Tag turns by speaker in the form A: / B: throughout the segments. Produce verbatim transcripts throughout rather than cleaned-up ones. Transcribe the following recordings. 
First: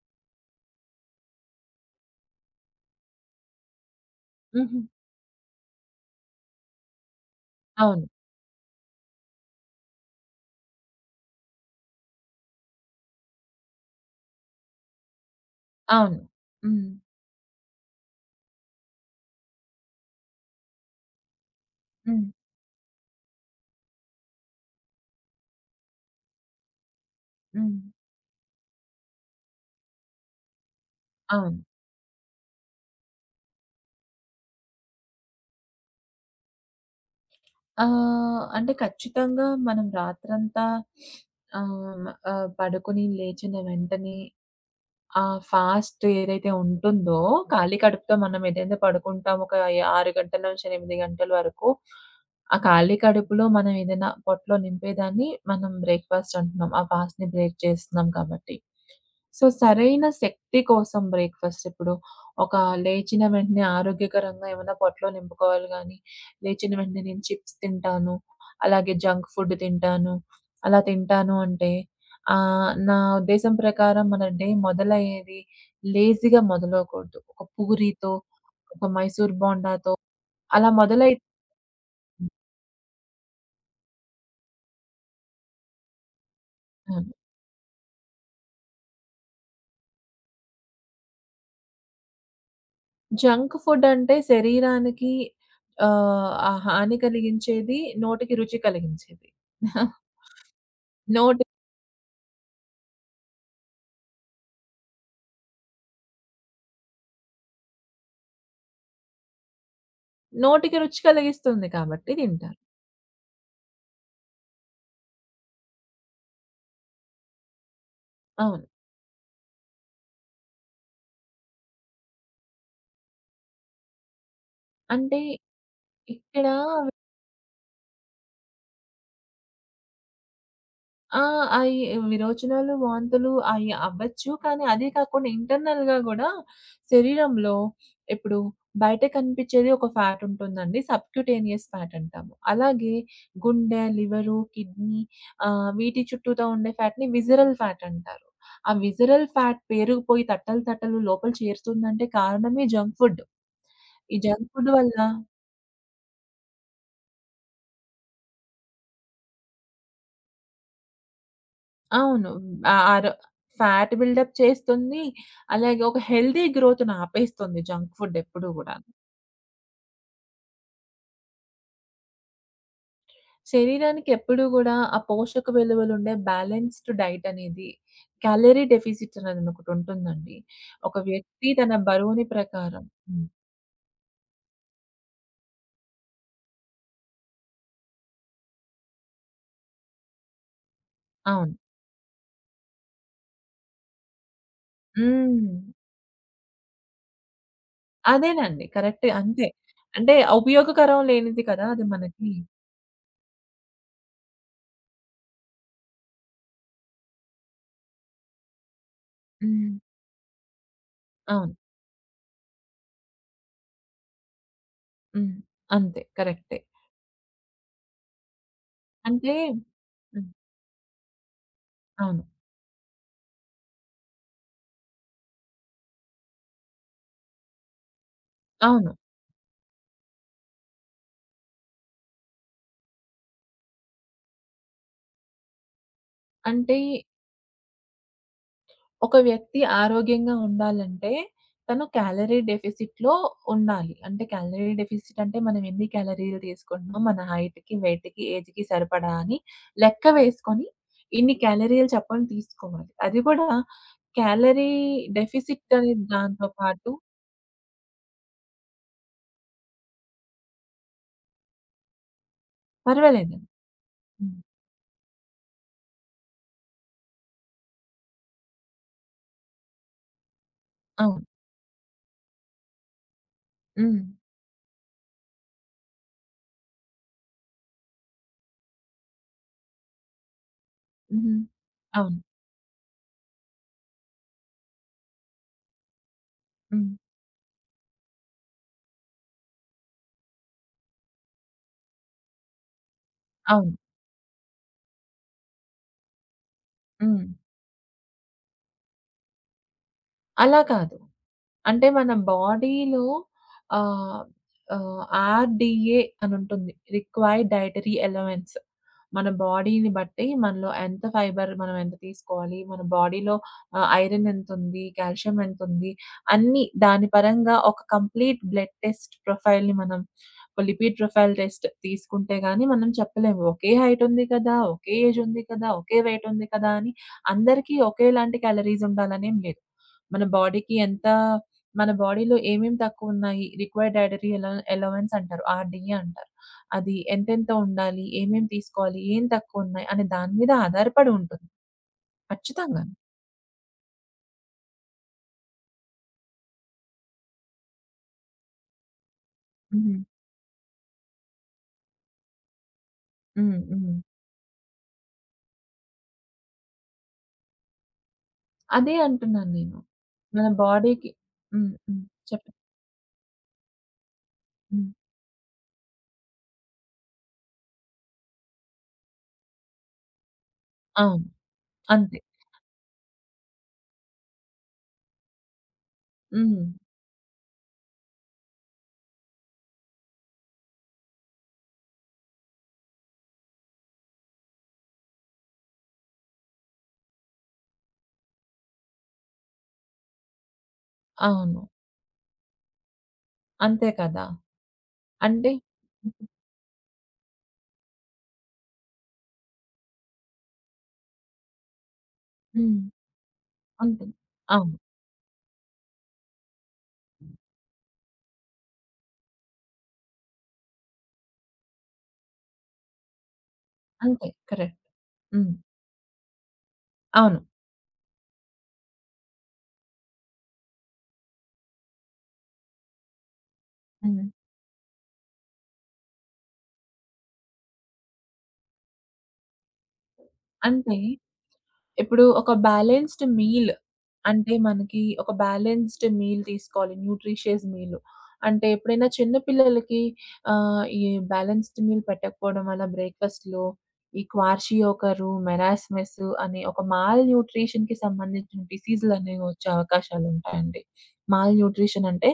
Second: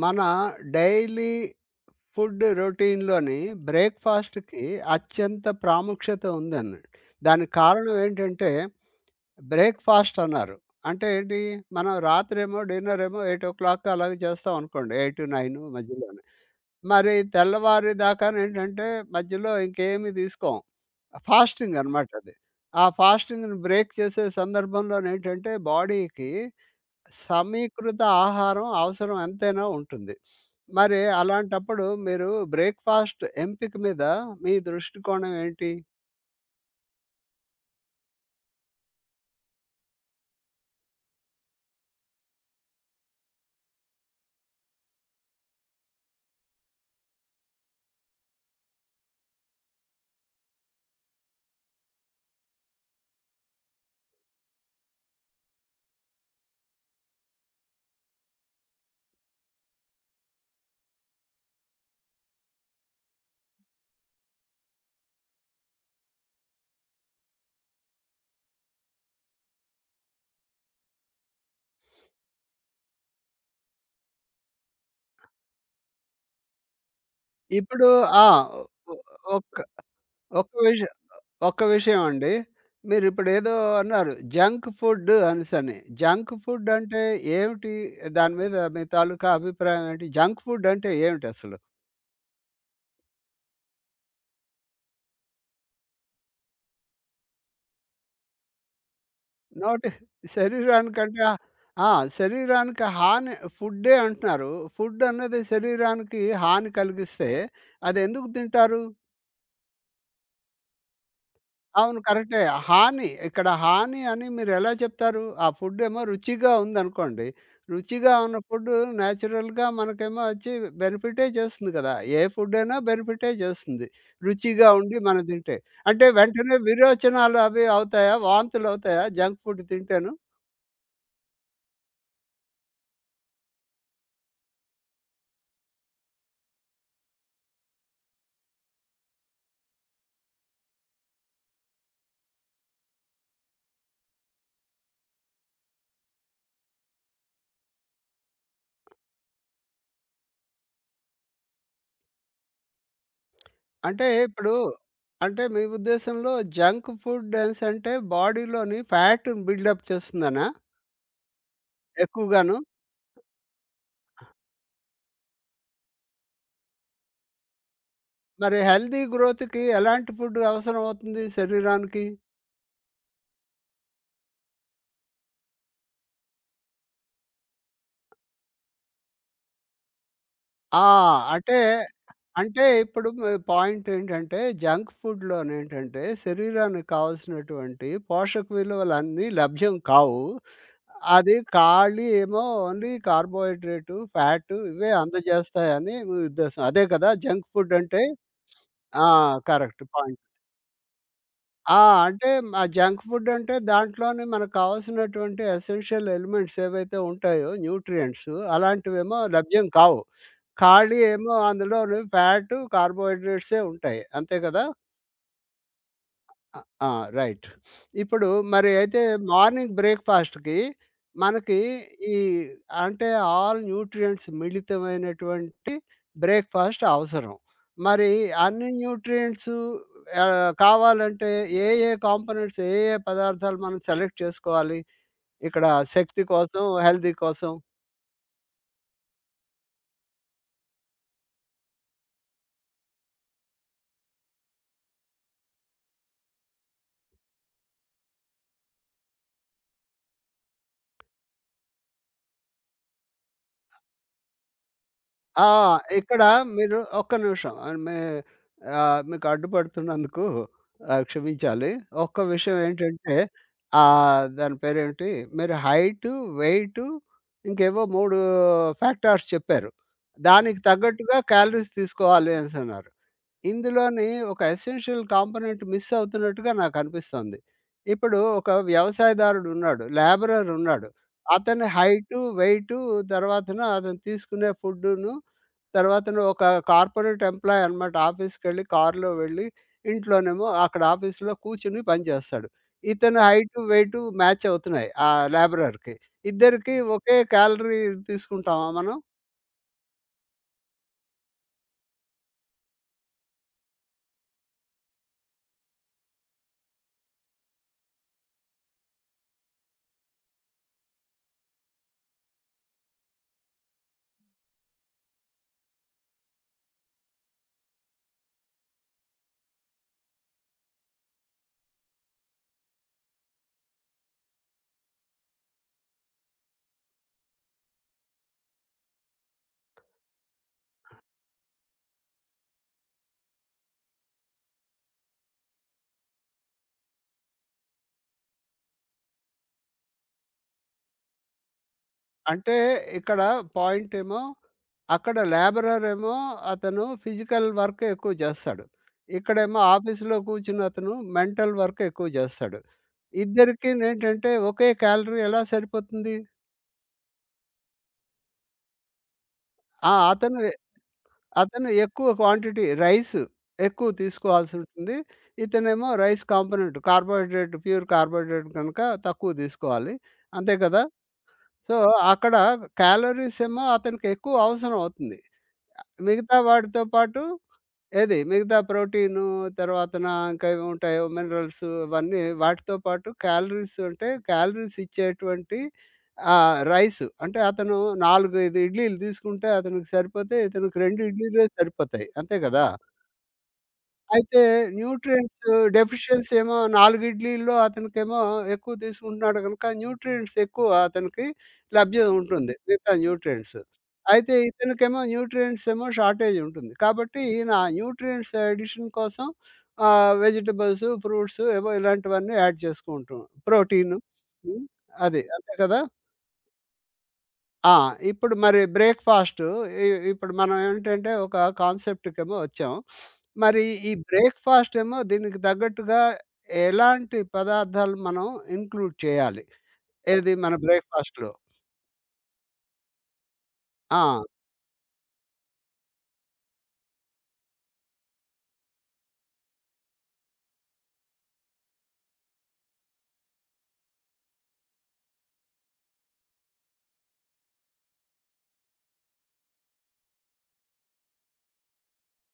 A: మన daily food రొటీన్‌లోని బ్రేక్‌ఫాస్ట్‌కి
B: హుహు.
A: అత్యంత ప్రాముఖ్యత ఉందనండి. దానికి కారణం
B: అవును.
A: ఏంటంటే, బ్రేక్‌ఫాస్ట్ అన్నారు. అంటే ఏంటి? మనం రాత్రేమో డిన్నరేమో ఎనిమిది గంటలకి అలాగే చేస్తాం అనుకోండి. ఎనిమిది, తొమ్మిది
B: అవును.
A: మధ్యలోనే.
B: హ్మ్.
A: మరి తెల్లవారి దాకానేంటంటే, మధ్యలో ఇంకేమి తీసుకోం. ఫాస్టింగ్ అనమాట
B: హ్మ్.
A: అది. ఆ ఫాస్టింగ్‌ని బ్రేక్ చేసే సందర్భంలోనేంటంటే, బాడీకి
B: హ్మ్.
A: సమీకృత ఆహారం అవసరం ఎంతైనా ఉంటుంది. మరి
B: అవును.
A: అలాంటప్పుడు మీరు బ్రేక్‌ఫాస్ట్ ఎంపిక మీద మీ దృష్టికోణం ఏంటి?
B: ఆహ్, అంటే ఖచ్చితంగా మనం రాత్రంతా ఆహ్, ఆహ్, పడుకొని లేచిన వెంటనే ఆ! ఫాస్ట్ ఏదైతే ఉంటుందో, ఖాళీ కడుపుతో మనం ఏదైతే పడుకుంటాం ఒక ఆరు గంటల నుంచి ఎనిమిది గంటల వరకు, ఆ ఖాళీ కడుపులో మనం ఏదైనా పొట్టలో నింపేదాన్ని మనం బ్రేక్‌ఫాస్ట్ అంటున్నాం. ఆ ఫాస్ట్‌ని బ్రేక్ చేస్తున్నాం కాబట్టి. సో, సరైన శక్తి కోసం బ్రేక్‌ఫాస్ట్ ఇప్పుడు ఒక లేచిన వెంటనే ఆరోగ్యకరంగా ఏమైనా పొట్టలో నింపుకోవాలి గానీ, లేచిన వెంటనే నేను చిప్స్ తింటాను, అలాగే జంక్ ఫుడ్ తింటాను, అలా తింటాను అంటే ఆహ్, నా ఉద్దేశం ప్రకారం మన డే మొదలయ్యేది లేజీగా మొదలవ్వకూడదు. ఒక
A: ఇప్పుడు
B: పూరితో,
A: ఆ!
B: ఒక
A: ఒ
B: మైసూర్
A: ఒక్క
B: బోండాతో
A: ఒక్క
B: అలా
A: విషయం
B: మొదలై
A: ఒక్క విషయం అండి. మీరిప్పుడేదో అన్నారు జంక్ ఫుడ్ అనేసని. జంక్ ఫుడ్ అంటే
B: అవును.
A: ఏమిటి? దాని మీద మీ తాలూకా అభిప్రాయం ఏంటి? జంక్ ఫుడ్ అంటే ఏమిటసలు?
B: జంక్ ఫుడ్ అంటే శరీరానికి ఆహ్, ఆ హాని కలిగించేది, నోటికి రుచి కలిగించేది.
A: నోటి శరీరానికంటే
B: నోటి
A: ఆ! శరీరానికి హాని ఫుడ్డే అంటున్నారు. ఫుడ్ అన్నది శరీరానికి హాని కలిగిస్తే అదెందుకు తింటారు?
B: నోటికి రుచి కలిగిస్తుంది
A: అవును.
B: కాబట్టి
A: కరెక్టే.
B: తింటారు.
A: హాని. ఇక్కడ హాని అని మీరెలా చెప్తారు? ఆ ఫుడ్ ఏమో రుచిగా ఉందనుకోండి. రుచిగా ఉన్న
B: అవును.
A: ఫుడ్ నేచురల్‌గా మనకేమో వచ్చి బెనిఫిటే చేస్తుంది కదా! ఏ ఫుడ్ అయినా బెనిఫిటే చేస్తుంది. రుచిగా ఉండి
B: అంటే
A: మనం తింటే. అంటే
B: ఇక్కడ
A: వెంటనే విరోచనాలు అవి అవుతాయా? వాంతులవుతాయా జంక్ ఫుడ్ తింటేను?
B: ఆ! అయి విరోచనాలు, వాంతులు అయి అవ్వచ్చు. కానీ అదే కాకుండా ఇంటర్నల్‌గా గూడా శరీరంలో ఇప్పుడు బయట కనిపిచ్చేది ఒక ఫ్యాట్ ఉంటుందండి. సబ్క్యూటేనియస్ ఫ్యాట్ అంటాము. అలాగే గుండె, లివరు, కిడ్నీ ఆహ్, వీటి చుట్టూతా ఉండే ఫ్యాట్‌ని విసరల్ ఫ్యాట్ అంటారు. ఆ విసరల్ ఫ్యాట్ పేరుకుపోయి తట్టలు, తట్టలు లోపల చేరుతుందంటే కారణమే జంక్ ఫుడ్.
A: అంటే
B: ఈ జంక్
A: ఇప్పుడు
B: ఫుడ్ వల్ల
A: అంటే మీ ఉద్దేశంలో జంక్ ఫుడ్ అనేసి అంటే బాడీలోని ఫ్యాట్‌ని బిల్డప్ చేస్తుందనా?
B: అవును.
A: ఎక్కువగాను.
B: ఆహ్, ఆరో ఫ్యాట్ బిల్డప్ చేస్తుంది. అలాగే ఒక హెల్తీ గ్రోత్‌ని ఆపేస్తుంది జంక్ ఫుడ్ ఎప్పుడూ
A: మరి
B: గూడా.
A: హెల్తీ గ్రోత్‌కి ఎలాంటి ఫుడ్ అవసరం అవుతుంది శరీరానికి?
B: శరీరానికి ఎప్పుడూ గూడా ఆ పోషక విలువలుండే బ్యాలెన్స్డ్ డైట్ అనేది క్యాలరీ డెఫిసిట్ అనేది ఒకటుంటుందండి.
A: ఆ!
B: ఒక వ్యక్తి
A: అంటే
B: తన బరువుని
A: అంటే
B: ప్రకారం
A: ఇప్పుడు
B: హ్మ్.
A: మీ పాయింట్ ఏంటంటే జంక్ ఫుడ్‌లోనేంటంటే శరీరానికి కావాల్సినటువంటి పోషక విలువలన్నీ లభ్యం కావు. అది
B: అవును.
A: ఖాళీ ఏమో ఓన్లీ కార్బోహైడ్రేటు, ఫ్యాటు ఇవే
B: హ్మ్.
A: అందజేస్తాయని మీ ఉద్దేశం. అదే కదా! జంక్ ఫుడ్ అంటే?
B: అదేనండి.
A: ఆ!
B: కరెక్టే. అంతే.
A: కరెక్ట్.
B: అంటే
A: పాయింట్.
B: ఉపయోగకరం లేనిది కదా!
A: ఆ!
B: అది
A: అంటే
B: మనకి.
A: ఆ జంక్ ఫుడ్ అంటే దాంట్లోనే మనకు కావాల్సినటువంటి ఎసెన్షియల్ ఎలిమెంట్స్ ఏవైతే ఉంటాయో న్యూట్రియంట్స్ అలాంటివేమో లభ్యం
B: హ్మ్.
A: కావు. ఖాళీ ఏమో
B: అవును.
A: అందులోను ఫ్యాటు, కార్బోహైడ్రేట్సే ఉంటాయి. అంతే కదా!
B: హ్మ్. అంతే. కరెక్టే.
A: అ! ఆ! రైట్. ఇప్పుడు మరి అయితే
B: అంటే
A: మార్నింగ్
B: హ్మ్.
A: బ్రేక్‌ఫాస్ట్‌కి మనకి ఈ
B: అవును.
A: అంటే ఆల్ న్యూట్రియంట్స్ మిళితమైనటువంటి బ్రేక్‌ఫాస్ట్ అవసరం. మరి అన్ని
B: అవును.
A: న్యూట్రియంట్స్ ఆహ్, కావాలంటే ఏ ఏ కాంపోనెంట్స్ ఏ ఏ పదార్థాలు మనం సెలెక్ట్ చేసుకోవాలి? ఇక్కడ శక్తి కోసం,
B: అంటే
A: హెల్తీ కోసం?
B: ఒక వ్యక్తి ఆరోగ్యంగా ఉండాలంటే తను క్యాలరీ డెఫిసిట్‌లో ఉండాలి. అంటే క్యాలరీ డెఫిసిట్ అంటే మనం ఎన్ని క్యాలరీలు తీసుకుంటున్నాం, మన హైట్‌కి, వెయిట్‌కి, ఏజ్‌కి సరిపడా అని లెక్క వేసుకొని ఇన్ని క్యాలరీలు చప్పున తీసుకోవాలి. అది కూడా క్యాలరీ
A: ఆ!
B: డెఫిసిట్ అనే
A: ఇక్కడ
B: దాంతో
A: మీరు
B: పాటు
A: ఒక్క నిమిషం. ఆహ్, మే ఆహ్, మీకు అడ్డుపడుతున్నందుకు ఆహ్, క్షమించాలి. ఒక్క విషయం ఏంటంటే
B: పర్వాలేదండి.
A: ఆహ్,
B: హ్మ్.
A: దాని పేరేంటి? మీరు హైటు, వెయిటు ఇంకేవో మూడు ఫ్యాక్టర్స్ చెప్పారు. దానికి తగ్గట్టుగా
B: అవును.
A: క్యాలరీస్ తీసుకోవాలి అనేసన్నారు.
B: హ్మ్.
A: ఇందులోని ఒక ఎసెన్షియల్ కాంపోనెంట్ మిస్ అవుతున్నట్టుగా నాకనిపిస్తోంది. ఇప్పుడు ఒక వ్యవసాయదారుడు ఉన్నాడు. లేబరర్ ఉన్నాడు.
B: హ్మ్.
A: అతని
B: అవును.
A: హైటు, వెయిటు తర్వాతన అతను తీసుకునే ఫుడ్డును తర్వాత నువ్వు ఒక
B: హ్మ్.
A: కార్పొరేట్ ఎంప్లాయీ అనమాట. ఆఫీస్‌కెళ్ళి కారులో వెళ్ళి, ఇంట్లోనేమో అక్కడ ఆఫీస్‌లో కూర్చొని పనిచేస్తాడు. ఇతని హైటు,
B: అవును.
A: వెయిటు మ్యాచ్ అవుతున్నాయి. ఆ లేబరర్‌కి. ఇద్దరికీ ఒకే
B: హ్మ్.
A: క్యాలరీ తీసుకుంటామా మనం?
B: అలా కాదు. అంటే మన బాడీలో ఆహ్, ఆహ్, ఆర్‌డీఏ అనుంటుంది. Required dietary allowance. మన బాడీని బట్టి మనలో ఎంత ఫైబర్ మనం ఎంత తీసుకోవాలి, మన బాడీలో ఆహ్, ఐరన్ ఎంతుంది, కాల్షియం ఎంతుంది, అన్నీ దాని పరంగా ఒక కంప్లీట్ బ్లడ్ టెస్ట్ ప్రొఫైల్‌ని మనం ఒక లిపిడ్ ప్రొఫైల్ టెస్ట్ తీసుకుంటే గాని మనం చెప్పలేము. ఒకే హైట్ ఉంది కదా! ఒకే ఏజ్ ఉంది కదా! ఒకే వెయిట్ ఉంది కదా! అని అందరికీ ఒకేలాంటి క్యాలరీస్ ఉండాలనేం లేదు. మన బాడీకి ఎంత మన బాడీలో ఏమేం తక్కువున్నాయి, రిక్వైర్డ్ డైటరీ అల అలవెన్స్ అంటారు. ఆర్‌డీఏ అంటారు. అది ఎంతెంత ఉండాలి, ఏమేం తీసుకోవాలి, ఏం తక్కువున్నాయి అనే దాని మీద ఆధారపడి ఉంటుంది.
A: అంటే
B: ఖచ్చితంగా.
A: ఇక్కడ పాయింట్ ఏమో, అక్కడ లేబరర్ ఏమో అతను ఫిజికల్ వర్క్ ఎక్కువ చేస్తాడు. ఇక్కడేమో
B: హ్మ్.
A: ఆఫీస్‌లో కూర్చున్న అతను మెంటల్ వర్క్ ఎక్కువ చేస్తాడు.
B: హ్మ్. హ్మ్.
A: ఇద్దరికినేంటంటే ఒకే క్యాలరీ ఎలా సరిపోతుంది?
B: అదే అంటున్నాను నేను.
A: ఆ! అతను
B: మన బాడీకి
A: అతను
B: హ్మ్. హ్మ్.
A: ఎక్కువ
B: చెప్పండి.
A: క్వాంటిటీ రైస్ ఎక్కువ
B: హ్మ్.
A: తీసుకోవాల్సుంటుంది. ఇతనేమో rice component carbohydrate pure carbohydrate గనుక తక్కువ తీసుకోవాలి. అంతే కదా!
B: అవును.
A: సో,
B: అంతే.
A: అక్కడ క్యాలరీస్ ఏమో అతనికి ఎక్కువ అవసరం అవుతుంది. మిగతా
B: హ్మ్.
A: వాటితో పాటు ఏది మిగతా ప్రోటీను తర్వాతన ఇంకా ఏమి ఉంటాయో మినరల్స్ ఇవన్నీ వాటితో పాటు క్యాలరీస్ అంటే క్యాలరీస్ ఇచ్చేటువంటి ఆహ్, రైస్ అంటే అతను నాలుగు, ఐదు ఇడ్లీలు తీసుకుంటే అతనికి సరిపోతాయి. ఇతనికి రెండు ఇడ్లీలే
B: అవును.
A: సరిపోతాయి. అంతే కదా!
B: అంతే కదా!
A: అయితే న్యూట్రియంట్స్
B: అంటే
A: డెఫిషియన్సీ ఏమో నాలుగు ఇడ్లీల్లో అతనికేమో ఎక్కువ తీసుకుంటున్నాడు గనుక న్యూట్రియంట్స్ ఎక్కువ అతనికి లభ్యం ఉంటుంది.
B: హ్మ్.
A: మిగతా న్యూట్రియంట్స్.
B: ఉంటుంది.
A: అయితే
B: అవును.
A: ఇతనికేమో న్యూట్రియంట్స్ ఏమో షార్టేజ్ ఉంటుంది. కాబట్టి ఈయన న్యూట్రియంట్స్ అడిషన్ కోసం ఆహ్, వెజిటబుల్స్, ఫ్రూట్స్ ఏవో ఇలాంటివన్నీ యాడ్ చేసుకుంటూ ప్రోటీన్.
B: అంతే.
A: హ్మ్.
B: కరెక్ట్.
A: అది అంతే
B: హ్మ్.
A: కదా!
B: అవును.
A: ఆ! ఇప్పుడు మరి బ్రేక్‌ఫాస్టు ఇ ఇప్పుడు మనం ఏంటంటే ఒక కాన్సెప్ట్‌కేమో వచ్చాం. మరి ఈ
B: హ్మ్.
A: బ్రేక్‌ఫాస్ట్ ఏమో దీనికి తగ్గట్టుగా ఎలాంటి పదార్థాలు మనం ఇంక్లూడ్ చేయాలి? ఏది మన
B: అంటే
A: బ్రేక్‌ఫాస్ట్‌లో?
B: ఇప్పుడు ఒక బ్యాలెన్స్‌డ్ మీల్
A: ఆ!
B: అంటే మనకి ఒక బ్యాలెన్స్‌డ్ మీల్ తీసుకోవాలి. Nutritious meal. అంటే ఎప్పుడైనా చిన్న పిల్లలకి ఆహ్, ఈ బ్యాలెన్స్‌డ్ మీల్ పెట్టకపోవడం వల్ల బ్రేక్‌ఫాస్ట్‌లో ఈ క్వార్షియోకరు, మెరాస్మస్ అనే ఒక మాల్ న్యూట్రిషన్‌కి సంబంధించిన డిసీజులనేవి వచ్చే అవకాశాలుంటాయండి. మాల్ న్యూట్రిషన్ అంటే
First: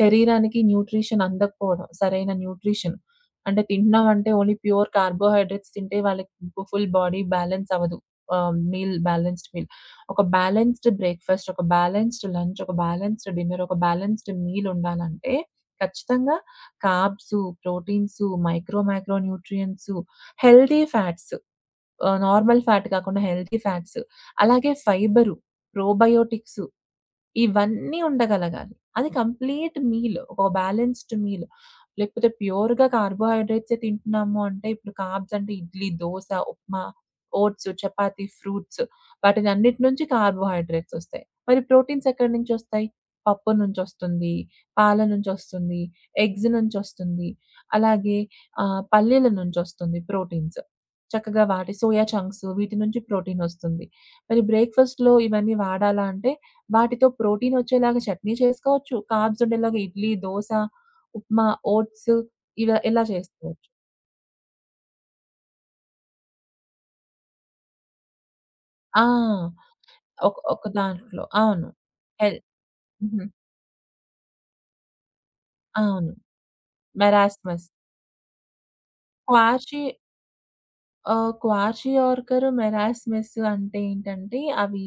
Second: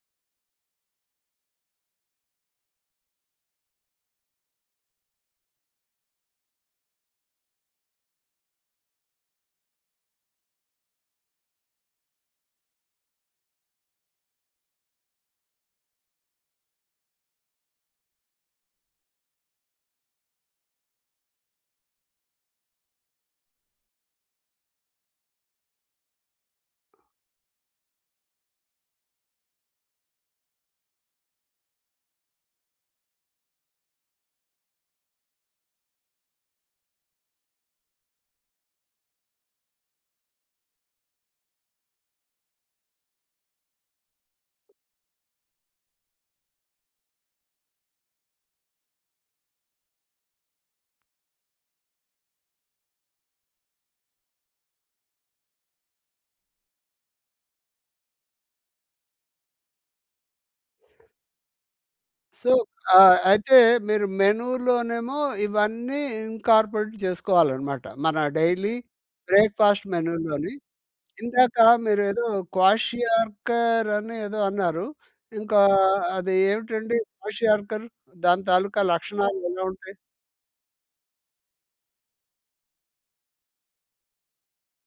B: శరీరానికి న్యూట్రిషన్ అందకపోవడం. సరైన న్యూట్రిషన్. అంటే తింటున్నామంటే ఓన్లీ ప్యూర్ కార్బోహైడ్రేట్స్ తింటే వాళ్ళకి ఫుల్ బాడీ బ్యాలెన్స్ అవ్వదు. Ah, meal balanced meal. ఒక బ్యాలెన్స్డ్ బ్రేక్‌ఫాస్ట్, ఒక బ్యాలెన్స్డ్ లంచ్, ఒక బ్యాలెన్స్డ్ డిన్నర్, ఒక బ్యాలెన్స్డ్ మీల్ ఉండాలంటే ఖచ్చితంగా carbs, proteins, micro, micronutrients, healthy fats ah, normal fat కాకుండా హెల్తీ ఫ్యాట్స్, అలాగే ఫైబరు, ప్రోబయోటిక్స్ ఇవన్నీ ఉండగలగాలి. అది కంప్లీట్ మీల్. ఒక బ్యాలెన్స్‌డ్ మీల్. లేకపోతే ప్యూర్‌గా కార్బోహైడ్రేట్సే తింటున్నాము అంటే ఇప్పుడు కార్బ్స్ అంటే ఇడ్లీ, దోస, ఉప్మా, ఓట్స్, చపాతీ, ఫ్రూట్స్ వాటినన్నిటి నుంచి కార్బోహైడ్రేట్స్ ఒస్తాయి. మరి ప్రోటీన్స్ ఎక్కడి నుంచొస్తాయి? పప్పు నుంచొస్తుంది, పాల నుంచొస్తుంది, ఎగ్స్ నుంచొస్తుంది. అలాగే ఆహ్, పల్లీల నుంచొస్తుంది ప్రోటీన్స్. చక్కగా వాటి సోయా చంక్స్ వీటి నుంచి ప్రోటీనొస్తుంది. మరి బ్రేక్‌ఫాస్ట్‌లో ఇవన్నీ వాడాలా అంటే వాటితో ప్రోటీనొచ్చేలాగా చట్నీ చేసుకోవచ్చు. కార్బ్స్ ఉండేలాగా ఇడ్లీ, దోస, ఉప్మా, ఓట్స్
A: సో,
B: ఇలా ఇలా
A: ఆహ్, అయితే
B: చేసుకోవచ్చు.
A: మీరు మెనూలోనేమో ఇవన్నీ ఇన్‌కార్పొరేట్ చేసుకోవాలనమాట. మన డైలీ
B: ఆ!
A: బ్రేక్‌ఫాస్ట్
B: ఒక
A: మెనూలోని.
B: ఒక దాంట్లో.
A: ఇందాక
B: అవును.
A: మీరేదో
B: హెల్ హుహు.
A: క్వాషియార్కర్ అని ఏదో అన్నారు. ఇంకా
B: అవును.
A: అది ఏమిటండి
B: మెరాస్మస్.
A: క్వాషియార్కర్? దాని తాలూకా లక్షణాలు ఎలా
B: క్వాషి
A: ఉంటాయి?
B: ఆహ్, క్వాషి ఆర్కర్, మెరాస్మస్ అంటే ఏంటంటే అవి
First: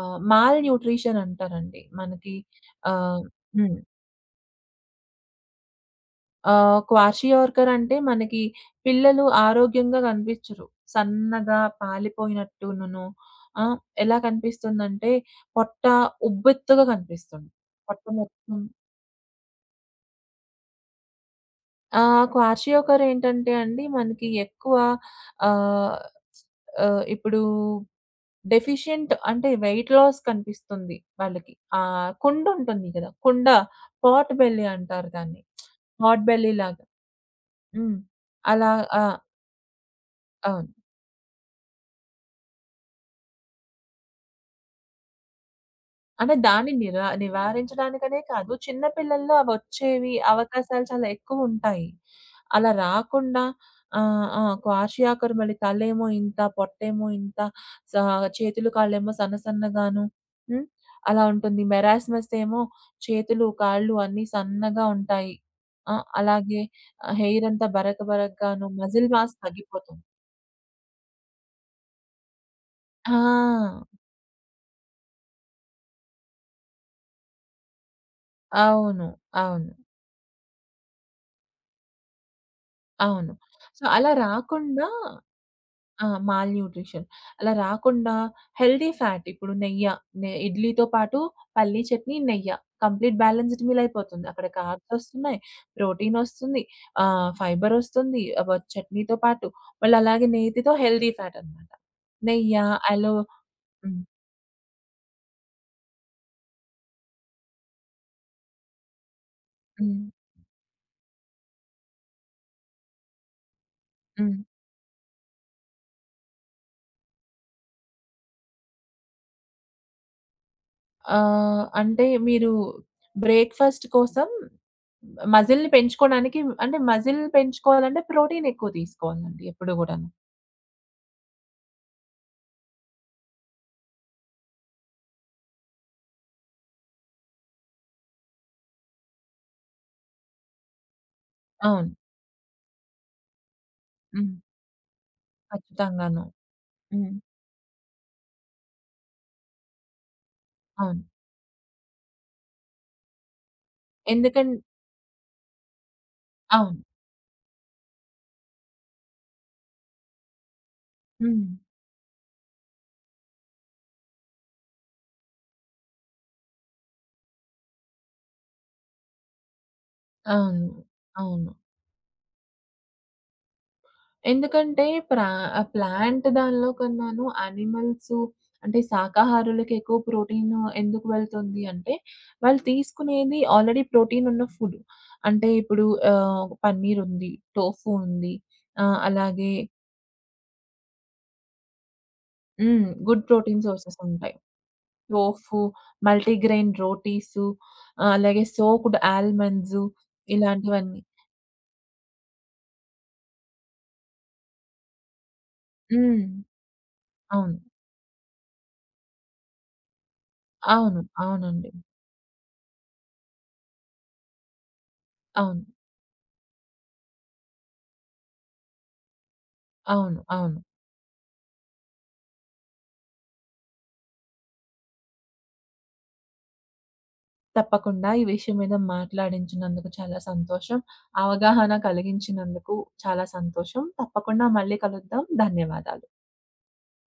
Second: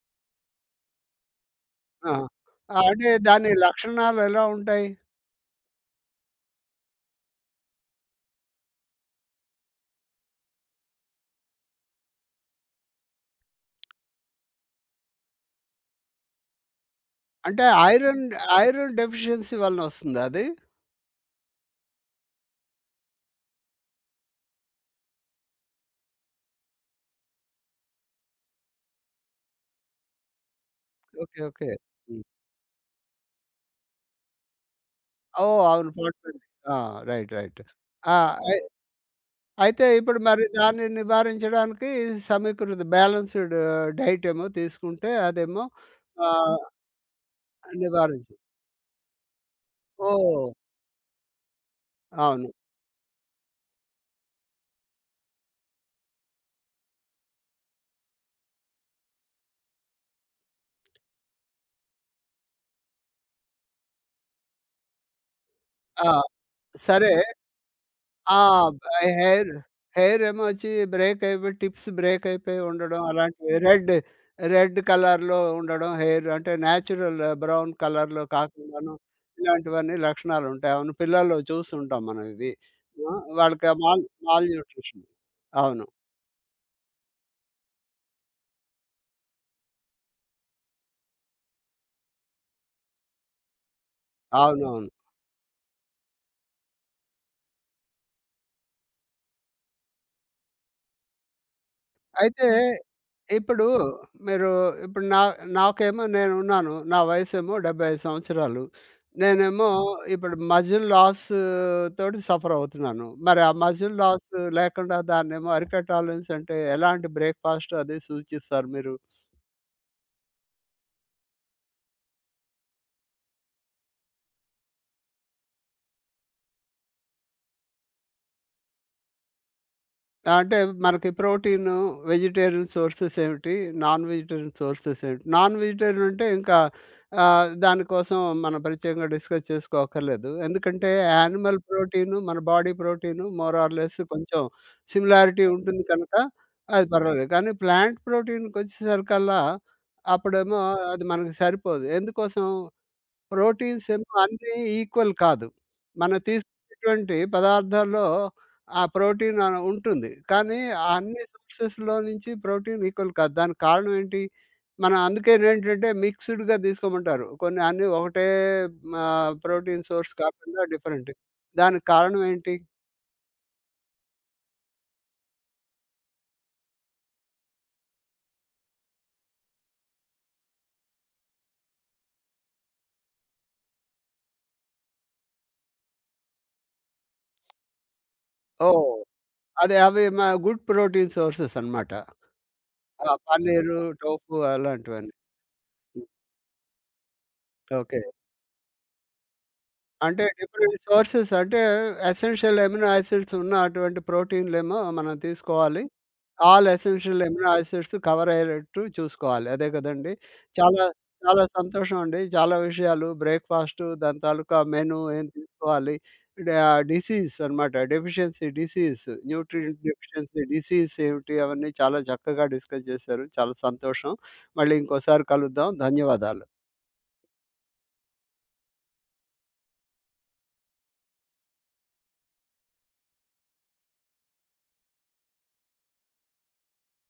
B: ఆహ్, మాల్ న్యూట్రిషన్ అంటారండి.
A: ఆ!
B: మనకి
A: ఆ! అంటే
B: ఆహ్
A: దాని
B: హ్మ్.
A: లక్షణాలు ఎలా ఉంటాయి?
B: ఆహ్, క్వాషియోర్కర్ అంటే మనకి పిల్లలు ఆరోగ్యంగా కనిపించరు. సన్నగా పాలిపోయినట్టునను ఆ! ఎలా కనిపిస్తుందంటే పొట్ట ఉబ్బెత్తుగా కనిపిస్తుంది.
A: అంటే
B: పొట్ట
A: ఐరన్
B: మొత్తం
A: ఐరన్ డెఫిషియన్సీ వలన వస్తుందా అది?
B: ఆ! క్వాషియోకర్ ఏంటంటే అండి మనకి ఎక్కువ ఆహ్, ఆహ్, ఇప్పుడు డెఫిషియంట్ అంటే వెయిట్ లాస్ కనిపిస్తుంది
A: ఓకే.
B: వాళ్ళకి.
A: ఓకే.
B: ఆహ్,
A: హ్మ్.
B: కుండ ఉంటుంది కదా! కుండ పాట్ బెల్లీ అంటారు దాన్ని.
A: ఓహ్! అవును.
B: పాట్
A: పొట్లది.
B: బెల్లీ
A: ఆ!
B: లాగా.
A: రైట్. రైట్.
B: హ్మ్.
A: ఆ! అయి
B: అలా ఆ!
A: అయితే ఇప్పుడు మరి
B: అవును.
A: దాన్ని నివారించడానికి సమీకృత బ్యాలెన్స్‌డ్ డైట్ ఏమో తీసుకుంటే అదేమో
B: అంటే
A: ఆహ్,
B: దాన్ని నిరా నివారించడానికనే
A: నివారించు.
B: కాదు, చిన్న పిల్లల్లో అవొచ్చేవి
A: ఓహ్!
B: అవకాశాలు చాలా ఎక్కువుంటాయి.
A: అవును.
B: అలా రాకుండా ఆహ్, ఆ! క్వాషియాకర్ మళ్ళీ తలేమో ఇంత, పొట్టేమో ఇంత, సా చేతులు, కాళ్ళేమో సన్న సన్నగాను హ్మ్. అలా ఉంటుంది. మెరాస్మస్ ఏమో చేతులు, కాళ్ళు అన్నీ సన్నగా ఉంటాయి. ఆ!
A: ఆ!
B: అలాగే
A: సరే.
B: ఆహ్, హెయిర్ అంతా బరక
A: ఆ!
B: బరకగాను
A: బ్
B: మజిల్ మాస్
A: హెయిర్,
B: తగ్గిపోతుంది.
A: హెయిర్ ఏమో వచ్చి బ్రేక్ అయిపోయి టిప్స్ బ్రేక్ అయిపోయి ఉండడం అలాంటివి.
B: ఆ!
A: రెడ్, రెడ్ కలర్‌లో ఉండడం హెయిర్ అంటే నేచురల్ బ్రౌన్ కలర్‌లో కాకుండాను
B: అవును. అవును.
A: ఇలాంటివన్నీ లక్షణాలుంటాయి. అవును. పిల్లల్లో చూస్తుంటాం మనం ఇవి. ఆ!
B: అవును.
A: వాళ్ళకి
B: సో,
A: మాల్
B: అలా రాకుండా
A: మాల్‌న్యూట్రిషన్. అవును.
B: ఆ! Malnutrition. అలా రాకుండా హెల్తీ ఫ్యాట్ ఇప్పుడు నెయ్య, నె ఇడ్లీతో పాటు పల్లీ చట్నీ, నెయ్య కంప్లీట్ బ్యాలెన్స్‌డ్ మీల్ అయిపోతుంది. అక్కడ
A: అవునవును.
B: కార్బ్స్ వస్తున్నాయి, ప్రోటీన్ వస్తుంది, ఆహ్, ఫైబర్ వస్తుంది. అవ చట్నీతో పాటు మళ్ళీ అలాగే నేతితో హెల్తీ ఫ్యాట్ అన్నమాట.
A: అయితే
B: నెయ్య, అలో
A: ఇప్పుడు
B: హ్మ్.
A: మీరు ఇప్పుడు నా నాకేమో నేనున్నాను. నా వయసేమో డెబ్బై ఐదు సంవత్సరాలు. నేనేమో
B: హ్మ్.
A: ఇప్పుడు మజిల్ లాస్ తోటి సఫర్ అవుతున్నాను. మరి ఆ మజిల్ లాస్
B: హ్మ్.
A: లేకుండా దాన్నేమో అరికట్టాలనేసంటే ఎలాంటి బ్రేక్‌ఫాస్ట్ అది సూచిస్తారు మీరు?
B: ఆహ్, అంటే మీరు బ్రేక్‌ఫాస్ట్ కోసం మజిల్‌ని పెంచుకోవడానికి అంటే మజిల్ పెంచుకోవాలంటే ప్రోటీన్ ఎక్కువ తీసుకోవాలండి ఎప్పుడు గూడాను.
A: అంటే మనకి ప్రోటీను, వెజిటేరియన్ సోర్సెస్ ఏమిటి? నాన్ వెజిటేరియన్ సోర్సెస్ ఏమిటి? నాన్ వెజిటేరియన్ అంటే ఇంకా ఆహ్, దానికోసం మనం ప్రత్యేకంగా డిస్కస్ చేసుకోక్కర్లేదు. ఎందుకంటే యానిమల్
B: అవును.
A: ప్రోటీను, మన body protein more or less
B: హ్మ్.
A: కొంచెం సిమిలారిటీ ఉంటుంది కనుక
B: ఖచ్చితంగాను.
A: అది
B: హ్మ్.
A: పర్వాలేదు. కానీ ప్లాంట్ ప్రోటీన్‌కొచ్చేసరికల్లా అప్పుడేమో
B: అవును.
A: అది మనకు సరిపోదు. ఎందుకోసం? ప్రోటీన్స్ ఏమో
B: ఎందుకన్
A: అన్నీ ఈక్వల్ కాదు. మనం
B: అవును.
A: తీసుకునేటువంటి పదార్థాల్లో ఆ ప్రోటీన్ ఆహ్, ఉంటుంది. కానీ ఆ అన్ని
B: హ్మ్.
A: సోర్సెస్‌లో నుంచి ప్రోటీన్ ఈక్వల్ కాదు. దానికి కారణం ఏంటి? మనం అందుకేనేంటంటే మిక్స్‌డ్‌గా తీసుకోమంటారు. కొన్ని అన్నీ ఒకటే ఆహ్, ప్రోటీన్ సోర్స్ కాకుండా
B: అవును.
A: డిఫరెంట్.
B: అవును.
A: దానికి కారణం ఏంటి?
B: ఎందుకంటే ప్రా ఆహ్, ప్లాంట్ దానిలో కన్నాను యానిమల్స్ అంటే శాకాహారులకి ఎక్కువ ప్రోటీన్ ఎందుకు వెళ్తుంది అంటే, వాళ్ళు తీసుకునేది ఆల్రెడీ ప్రోటీన్ ఉన్న ఫుడ్. అంటే ఇప్పుడు ఆహ్, పన్నీర్ ఉంది, టోఫు ఉంది.
A: ఓహ్!
B: ఆహ్, అలాగే
A: అదే అవి మ గుడ్ ప్రోటీన్ సోర్సెస్ అన్నమాట.
B: హ్మ్.
A: ఆ
B: గుడ్ ప్రోటీన్
A: పన్నీరు,
B: సోర్సెస్ ఉంటాయి.
A: టోఫు అలాంటివన్నీ.
B: టోఫు, మల్టీగ్రెయిన్ రోటీసు,
A: ఓకే.
B: ఆహ్, అలాగే సోక్డ్ ఆల్మండ్స్
A: అంటే డిఫరెంట్
B: ఇలాంటివన్నీ.
A: సోర్సెస్ అంటే ఎసెన్షియల్ ఎమినో యాసిడ్స్ ఉన్న అటువంటి ప్రోటీన్‌లేమో మనం తీసుకోవాలి.
B: హ్మ్.
A: ఆల్ ఎసెన్షియల్ ఎమినో
B: అవును.
A: యాసిడ్స్ కవర్ అయ్యేటట్టు చూసుకోవాలి. అదే కదండీ! చాలా
B: అవును.
A: చాలా
B: అవునండి.
A: సంతోషం అండి. చాలా విషయాలు బ్రేక్‌ఫాస్టు దాని తాలూకా మెను ఏం
B: అవును.
A: తీసుకోవాలి. డా డిసీజ్ అనమాట. డెఫిషియన్సీ డిసీజ్, న్యూట్రియంట్
B: అవును.
A: డెఫిషియన్సీ
B: అవును.
A: డిసీజ్ ఏమిటి అవన్నీ చాలా చక్కగా డిస్కస్ చేశారు. చాలా సంతోషం. మళ్ళీ ఇంకోసారి కలుద్దాం. ధన్యవాదాలు.
B: తప్పకుండా ఈ విషయం మీద మాట్లాడించినందుకు చాలా సంతోషం. అవగాహన కలిగించినందుకు చాలా సంతోషం. తప్పకుండా మళ్ళీ కలుద్దాం. ధన్యవాదాలు.